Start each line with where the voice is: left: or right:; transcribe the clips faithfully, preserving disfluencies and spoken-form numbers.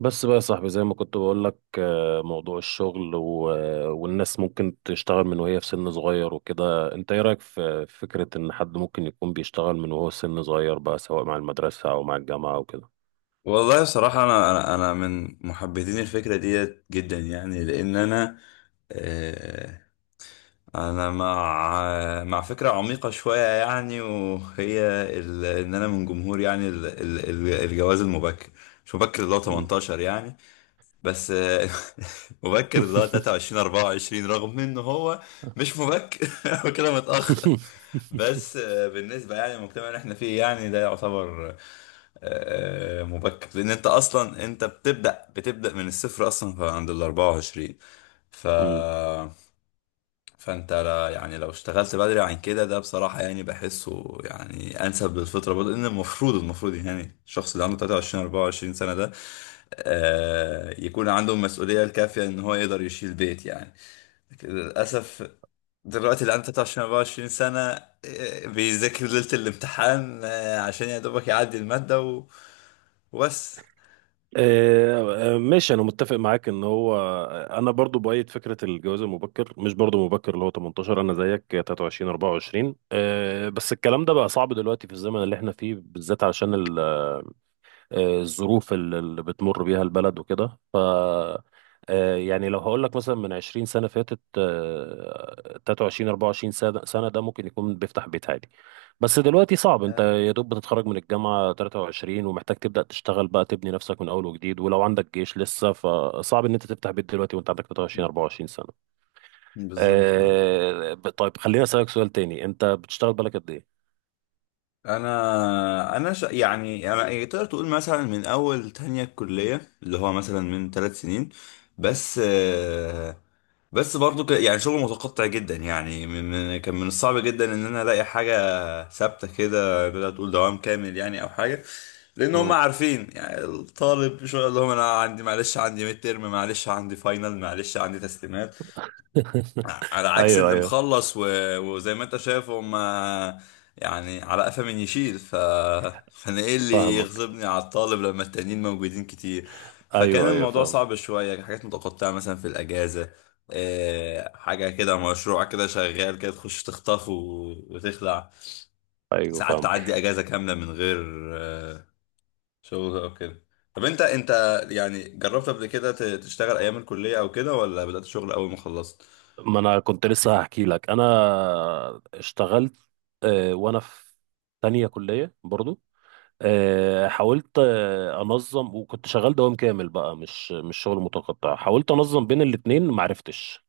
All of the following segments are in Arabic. right: بس بقى يا صاحبي، زي ما كنت بقول لك، آه، موضوع الشغل و- آه، والناس ممكن تشتغل من وهي في سن صغير وكده. انت ايه رايك في في فكرة ان حد ممكن يكون بيشتغل من وهو سن صغير بقى، سواء مع المدرسة او مع الجامعة او كده؟
left: والله بصراحة، أنا أنا أنا من محبذين الفكرة ديت جدا يعني، لأن أنا آه، أنا مع مع فكرة عميقة شوية يعني، وهي ال... إن أنا من جمهور يعني ال... ال... ال- الجواز المبكر، مش مبكر اللي هو
right: مم.
left: تمنتاشر يعني. بس آه، مبكر اللي هو تلاتة وعشرين اربعة وعشرين، رغم انه هو مش مبكر هو كده متأخر. بس آه، بالنسبة يعني للمجتمع اللي احنا فيه، يعني ده يعتبر آه، مبكر، لان انت اصلا انت بتبدأ بتبدأ من الصفر اصلا عند ال اربعة وعشرين. ف
right: مم.
left: فانت لا- يعني لو اشتغلت بدري عن كده، ده بصراحة يعني بحسه يعني انسب للفطرة برضه، لان المفروض المفروض يعني الشخص اللي عنده تلاتة وعشرين أربعة وعشرون سنة ده، آه يكون عنده المسؤولية الكافية ان هو يقدر يشيل بيت يعني. لكن للأسف، دلوقتي اللي عنده تلاتة وعشرين اربعة وعشرين سنة آه، بيذاكر ليلة الامتحان آه، عشان يا دوبك يعدي المادة و- وبس.
right: آه، آه، ماشي، انا متفق معاك ان هو. انا برضو بأيد فكرة الجواز المبكر، مش برضو مبكر اللي هو تمنتاشر، انا زيك تلاتة وعشرين اربعة وعشرين. آه، بس الكلام ده بقى صعب دلوقتي في الزمن اللي احنا فيه بالذات، عشان ال آه، الظروف ال- اللي بتمر بيها البلد وكده. ف آه، يعني لو هقول لك مثلا من عشرين سنة فاتت، آه، تلاتة وعشرين اربعة وعشرين سنة سنة ده ممكن يكون بيفتح بيت عادي. بس دلوقتي صعب، انت
left: آه،
right: يا دوب بتتخرج من الجامعة تلاتة وعشرين ومحتاج تبدأ تشتغل بقى، تبني نفسك من اول وجديد، ولو عندك جيش لسه فصعب ان انت تفتح بيت دلوقتي وانت عندك تلاتة وعشرين اربعة وعشرين سنة.
left: بالظبط.
right: آه، ب- طيب، خليني أسألك سؤال تاني، انت بتشتغل بالك قد ايه؟
left: انا انا ش... يعني انا تقدر تقول مثلا من اول تانية الكلية، اللي هو مثلا من ثلاث سنين، بس آه، بس برضو، ك... يعني شغل متقطع جدا يعني، من... من- كان من الصعب جدا ان انا الاقي حاجة ثابتة كده تقدر تقول دوام كامل يعني، او حاجة. لان هم
right: مم.
left: عارفين يعني الطالب، شو اللي هم. انا عندي، معلش عندي ميد ترم، معلش عندي فاينل، معلش عندي تسليمات، على عكس
right: ايوه،
left: اللي
right: ايوه،
left: مخلص و... وزي ما انت شايف هم يعني على قفا من يشيل. ف... فانا ايه اللي
right: فاهمك.
left: يغضبني على الطالب لما التانيين موجودين كتير. فكان
right: ايوه، ايوه،
left: الموضوع
right: فاهم.
left: صعب شوية، حاجات متقطعة مثلا في الأجازة، إيه حاجة كده، مشروع كده، شغال كده، تخش تخطف و... وتخلع.
right: ايوه،
left: ساعات
right: فاهم.
left: تعدي أجازة كاملة من غير آه، شغل أو كده. طب، انت انت يعني جربت قبل كده ت- تشتغل أيام الكلية أو كده، ولا بدأت شغل أول ما خلصت؟
right: ما انا كنت لسه هحكي لك. انا اشتغلت آه، وانا في تانية كلية برضو. آه، حاولت آه، انظم، وكنت شغال دوام كامل بقى، مش مش شغل متقطع. حاولت انظم بين الاتنين معرفتش.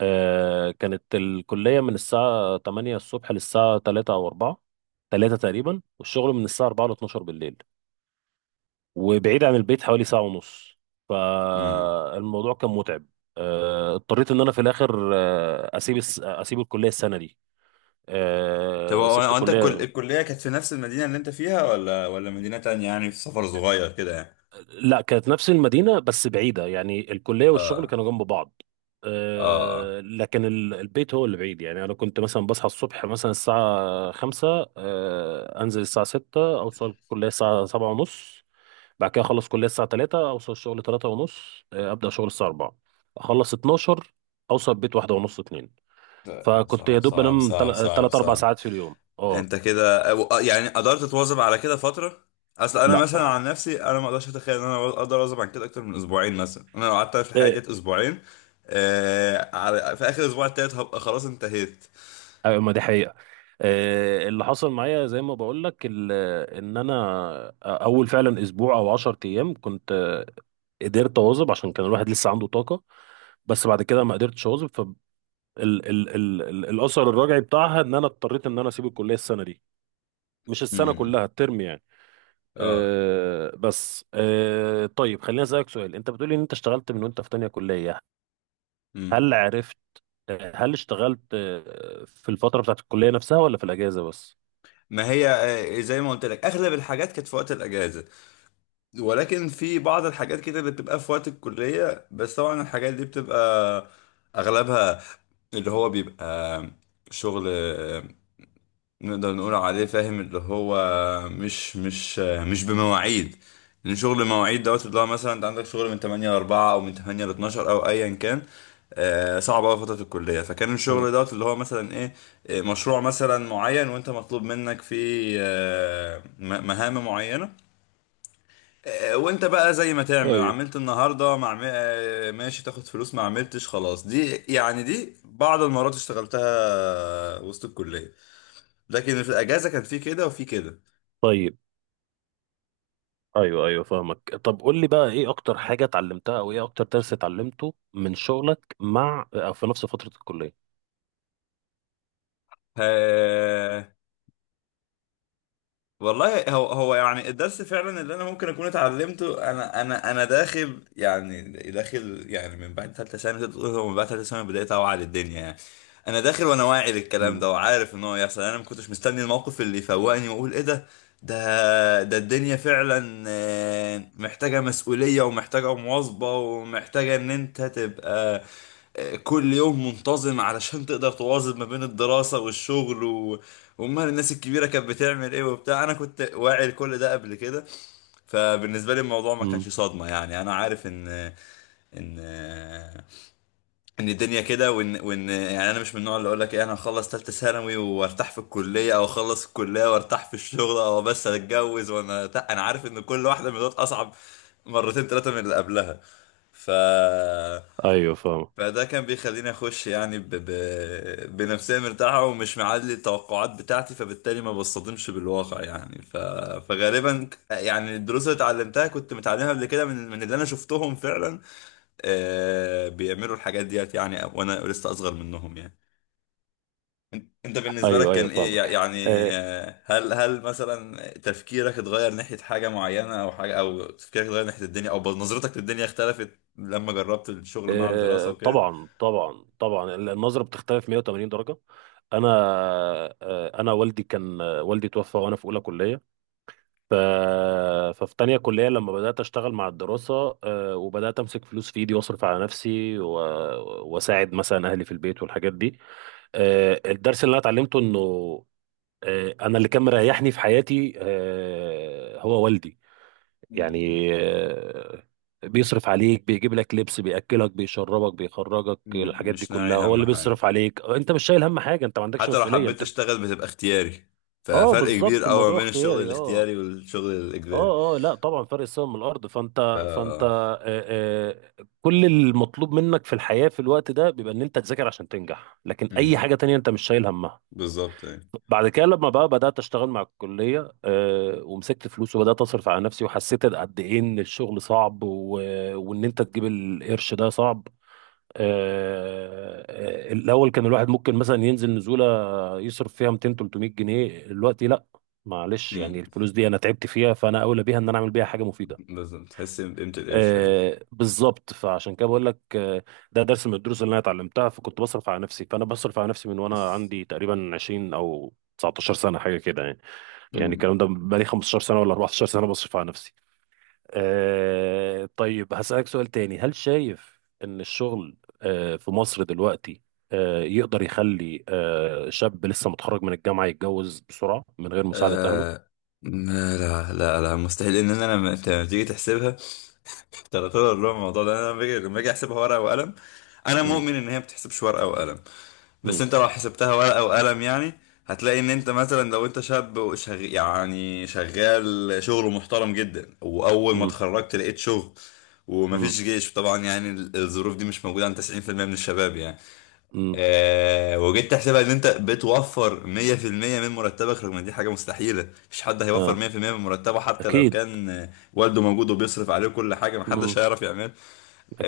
right: آه، كانت الكلية من الساعة تمانية الصبح للساعة تلاتة او اربعة، تلاتة تقريبا، والشغل من الساعة اربعة ل اتناشر بالليل، وبعيد عن البيت حوالي ساعة ونص. فالموضوع كان متعب. آه، اضطريت ان انا في الاخر آه، اسيب الس- اسيب الكلية السنة دي.
left: طب،
right: آه،
left: هو
right: سبت
left: هو انت الكل...
right: الكلية.
left: الكلية كانت في نفس المدينة اللي انت فيها، ولا ولا مدينة تانية، يعني في سفر صغير كده يعني.
right: لا، كانت نفس المدينة بس بعيدة يعني، الكلية والشغل
left: اه،
right: كانوا جنب بعض.
left: اه، اه.
right: آه، لكن ال- البيت هو اللي بعيد يعني. أنا كنت مثلا بصحى الصبح مثلا الساعة خمسة، آه، أنزل الساعة ستة، أوصل الكلية الساعة سبعة ونص. بعد كده اخلص كليه الساعه تلاتة، اوصل الشغل تلاتة ونص، آه، ابدا شغل الساعه اربعة، اخلص اثنا عشر، اوصل البيت واحدة ونص اتنين.
left: ده
right: فكنت يا
left: صعب
right: دوب
left: صعب
right: بنام
left: صعب صعب
right: تلاتة اربعة
left: صعب.
right: ساعات في اليوم. اه.
left: انت كده، أو- آه، يعني قدرت تواظب على كده فترة؟ اصل انا مثلا
right: لا.
left: عن نفسي، انا ما اقدرش اتخيل ان انا اقدر اواظب عن كده اكتر من اسبوعين مثلا. انا لو قعدت في الحياة
right: آه،
left: ديت اسبوعين، آه على... في اخر اسبوع التالت هبقى خلاص انتهيت.
right: آه، ما دي حقيقه. آه، اللي حصل معايا زي ما بقول لك، ال- ان انا اول فعلا اسبوع او عشرة ايام كنت آه، قدرت اواظب عشان كان الواحد لسه عنده طاقه. بس بعد كده ما قدرتش اواظب. فال ال ال ال الاثر الراجعي بتاعها ان انا اضطريت ان انا اسيب الكليه السنه دي، مش السنه
left: امم.
right: كلها، الترم يعني.
left: اه.
right: أه بس أه طيب، خليني اسالك سؤال، انت بتقولي ان انت اشتغلت من وانت في تانية كلية.
left: امم.
right: هل عرفت هل اشتغلت أه، في الفترة بتاعت الكلية نفسها، ولا في الاجازة بس؟
left: ما هي آه، زي ما قلت لك، اغلب الحاجات كانت في وقت الاجازة، ولكن في بعض الحاجات كده اللي بتبقى في وقت الكلية، بس طبعا الحاجات دي بتبقى أغلبها، اللي هو بيبقى شغل آه، نقدر نقول عليه، فاهم، اللي هو مش مش آه، مش بمواعيد، لأن شغل مواعيد دوت، اللي هو مثلا أنت عندك شغل من تمانية ل اربعة أو من تمانية ل اثنا عشر أو أيا كان، آه، صعب أوي فترة الكلية، فكان
right: مم.
left: الشغل دوت اللي هو مثلا إيه، آه، مشروع مثلا معين وأنت مطلوب منك فيه آه، م- مهام معينة، وانت بقى زي ما تعمل،
right: ايوه،
left: عملت النهارده مع، ماشي، تاخد فلوس، ما عملتش خلاص. دي يعني دي بعض المرات اشتغلتها وسط الكليه، لكن في الاجازه كان في كده وفي كده.
right: طيب. ايوه، ايوه، فاهمك. طب قول لي بقى، ايه اكتر حاجة اتعلمتها، او ايه اكتر درس اتعلمته من شغلك مع أو في نفس فترة الكلية؟
left: ها، والله، هو هو يعني الدرس فعلا اللي انا ممكن اكون اتعلمته. انا انا انا داخل يعني، داخل يعني، من بعد ثالثه ثانوي تقدر تقول، هو من بعد ثالثه ثانوي بدات اوعى للدنيا يعني. انا داخل وانا واعي للكلام
right: امم.
left: ده، وعارف ان هو يحصل، انا ما كنتش مستني الموقف اللي يفوقني واقول ايه ده. ده ده الدنيا فعلا آه، محتاجه مسؤوليه ومحتاجه مواظبه ومحتاجه ان انت تبقى كل يوم منتظم علشان تقدر تواظب ما بين الدراسة والشغل، و... وأمال الناس الكبيرة كانت بتعمل إيه وبتاع. أنا كنت واعي لكل ده قبل كده، فبالنسبة لي الموضوع ما كانش
right: امم.
left: صدمة يعني. أنا عارف إن إن إن الدنيا كده، وإن وإن يعني أنا مش من النوع اللي أقول لك إيه، أنا هخلص تالتة ثانوي وأرتاح في الكلية، أو أخلص الكلية وأرتاح في الشغل، أو بس أتجوز وأنا أرتاح. أنا عارف إن كل واحدة من دول أصعب مرتين ثلاثة من اللي قبلها. ف
right: ايوه، فاهمك.
left: فده كان بيخليني اخش يعني ب... ب... بنفسيه مرتاحه ومش معلي التوقعات بتاعتي، فبالتالي ما بصطدمش بالواقع يعني. ف... فغالبا، ك- يعني الدروس اللي اتعلمتها كنت متعلمها قبل كده من من اللي انا شفتهم فعلا، آه... بيعملوا الحاجات ديت يعني وانا لسه اصغر منهم يعني. انت بالنسبه لك
right: ايوه، ايوه،
left: كان ايه
right: فاهمك.
left: يعني، آه، هل هل مثلا تفكيرك اتغير ناحيه حاجه معينه، او حاجه، او تفكيرك اتغير ناحيه الدنيا، او نظرتك للدنيا اختلفت لما جربت الشغل مع الدراسه؟
right: آه، طبعا، طبعا، طبعا، النظرة بتختلف مية وتمانين درجة. انا آه، انا والدي كان، آه، والدي توفى وانا في اولى كلية. ف... ففي تانية كلية لما بدأت اشتغل مع الدراسة، آه، وبدأت امسك فلوس في ايدي واصرف على نفسي و... واساعد مثلا اهلي في البيت والحاجات دي. آه، الدرس اللي انا اتعلمته انه آه، انا اللي كان مريحني في حياتي آه، هو والدي.
left: وكده.
right: يعني آه، بيصرف عليك، بيجيب لك لبس، بياكلك، بيشربك، بيخرجك،
left: م-
right: الحاجات دي
left: مش
right: كلها
left: ناعي
right: هو
left: هم
right: اللي
left: حاجة،
right: بيصرف عليك. آه، انت مش شايل هم حاجه، انت ما عندكش
left: حتى لو
right: مسؤوليه
left: حبيت
right: انت.
left: اشتغل بتبقى اختياري،
right: اه،
left: ففرق كبير
right: بالظبط،
left: قوي ما
right: الموضوع
left: بين الشغل
right: اختياري. اه.
left: الاختياري والشغل الاجباري.
right: اه، اه. لا، طبعا، فرق السما من الارض.
left: ف
right: فانت فانت آه آه كل المطلوب منك في الحياه في الوقت ده بيبقى ان انت تذاكر عشان تنجح، لكن اي
left: مم.
right: حاجه تانية انت مش شايل همها.
left: بالظبط يعني.
right: بعد كده لما بقى بدأت أشتغل مع الكلية، آه، ومسكت فلوس وبدأت أصرف على نفسي، وحسيت قد إيه إن الشغل صعب و... وإن أنت تجيب القرش ده صعب. آه، آه، الأول كان الواحد ممكن مثلا ينزل نزولة يصرف فيها ميتين تلتمية جنيه. دلوقتي لأ، معلش، يعني
left: مم.
right: الفلوس دي أنا تعبت فيها، فأنا أولى بيها إن أنا أعمل بيها حاجة مفيدة.
left: بالظبط، تحس بقيمة القرش يعني.
right: آه بالظبط، فعشان كده بقول لك، آه ده درس من الدروس اللي انا اتعلمتها. فكنت بصرف على نفسي، فانا بصرف على نفسي من وانا عندي تقريبا عشرين او تسعة عشر سنه، حاجه كده يعني. يعني
left: مم.
right: الكلام ده بقالي خمسة عشر سنه ولا اربعة عشر سنه بصرف على نفسي. آه طيب، هسألك سؤال تاني. هل شايف ان الشغل آه في مصر دلوقتي آه يقدر يخلي آه شاب لسه متخرج من الجامعه يتجوز بسرعه من غير مساعده اهله؟
left: آه... لا، لا، لا، لا، مستحيل. ان انا لما أنت لما تيجي تحسبها، ترى طول الرعب الموضوع ده، انا لما باجي لما باجي احسبها ورقه وقلم. انا
right: امم.
left: مؤمن ان هي ما بتحسبش ورقه وقلم، بس
right: امم.
left: انت لو حسبتها ورقة وقلم يعني، هتلاقي ان انت مثلا، لو انت شاب وشغ... يعني شغال شغل محترم جدا، واول ما
right: امم.
left: اتخرجت لقيت شغل، ومفيش جيش طبعا، يعني ال- الظروف دي مش موجودة عند تسعين في المية من الشباب يعني.
right: امم.
left: آه وجيت تحسبها ان انت بتوفر مئة في المئة من مرتبك، رغم ان دي حاجة مستحيلة، مفيش حد هيوفر
right: اه،
left: مئة في المئة من مرتبه، حتى لو
right: اكيد.
left: كان آه، والده موجود وبيصرف عليه كل حاجة، محدش
right: امم.
left: هيعرف.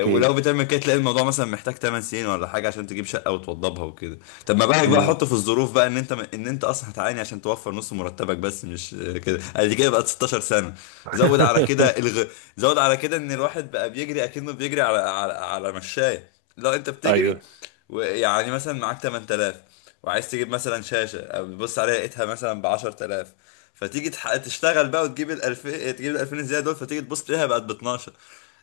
left: ولو بتعمل كده، تلاقي الموضوع مثلا محتاج ثماني سنين ولا حاجه عشان تجيب شقه وتوضبها وكده. طب ما بالك بقى،
right: امم.
left: حط في الظروف بقى ان انت ان انت اصلا هتعاني عشان توفر نص مرتبك بس، مش كده. ادي كده بقت ستاشر سنه. زود على كده الغ... زود على كده، ان الواحد بقى بيجري اكنه بيجري على على, على مشاية. لو انت بتجري،
right: ايوه،
left: ويعني مثلا معاك ثمانية آلاف، وعايز تجيب مثلا شاشه، أو بتبص عليها لقيتها مثلا ب عشرتلاف، فتيجي تح- تشتغل بقى وتجيب ال ألفين، تجيب ال ألفين زياده دول، فتيجي تبص تلاقيها بقت ب اتناشر.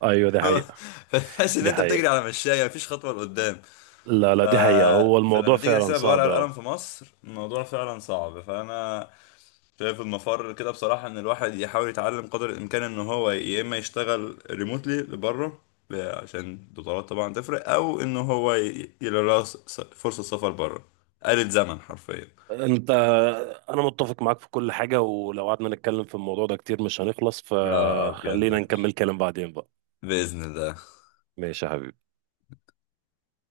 right: ايوه. دي حقيقة.
left: فتحس ان
right: دي
left: انت بتجري
right: حقيقة.
left: على مشاية، مفيش خطوة لقدام.
right: لا،
left: ف...
right: لا، دي حقيقة. هو الموضوع
left: فلما تيجي
right: فعلا
left: تحسبها بورقة
right: صعب اهو.
left: القلم في مصر، الموضوع فعلا صعب. فانا شايف المفر كده بصراحة، ان الواحد يحاول يتعلم قدر الامكان، ان هو يا اما يشتغل ريموتلي لبره عشان الدولارات طبعا تفرق، او ان هو ي- يلاقي له س- فرصة سفر بره. آلة زمن حرفيا.
right: انت انا متفق معاك في كل حاجة، ولو قعدنا نتكلم في الموضوع ده كتير مش هنخلص،
left: اه، آه،
right: فخلينا
left: بجد.
right: نكمل كلام بعدين بقى.
left: بإذن الله.
right: ماشي يا حبيبي.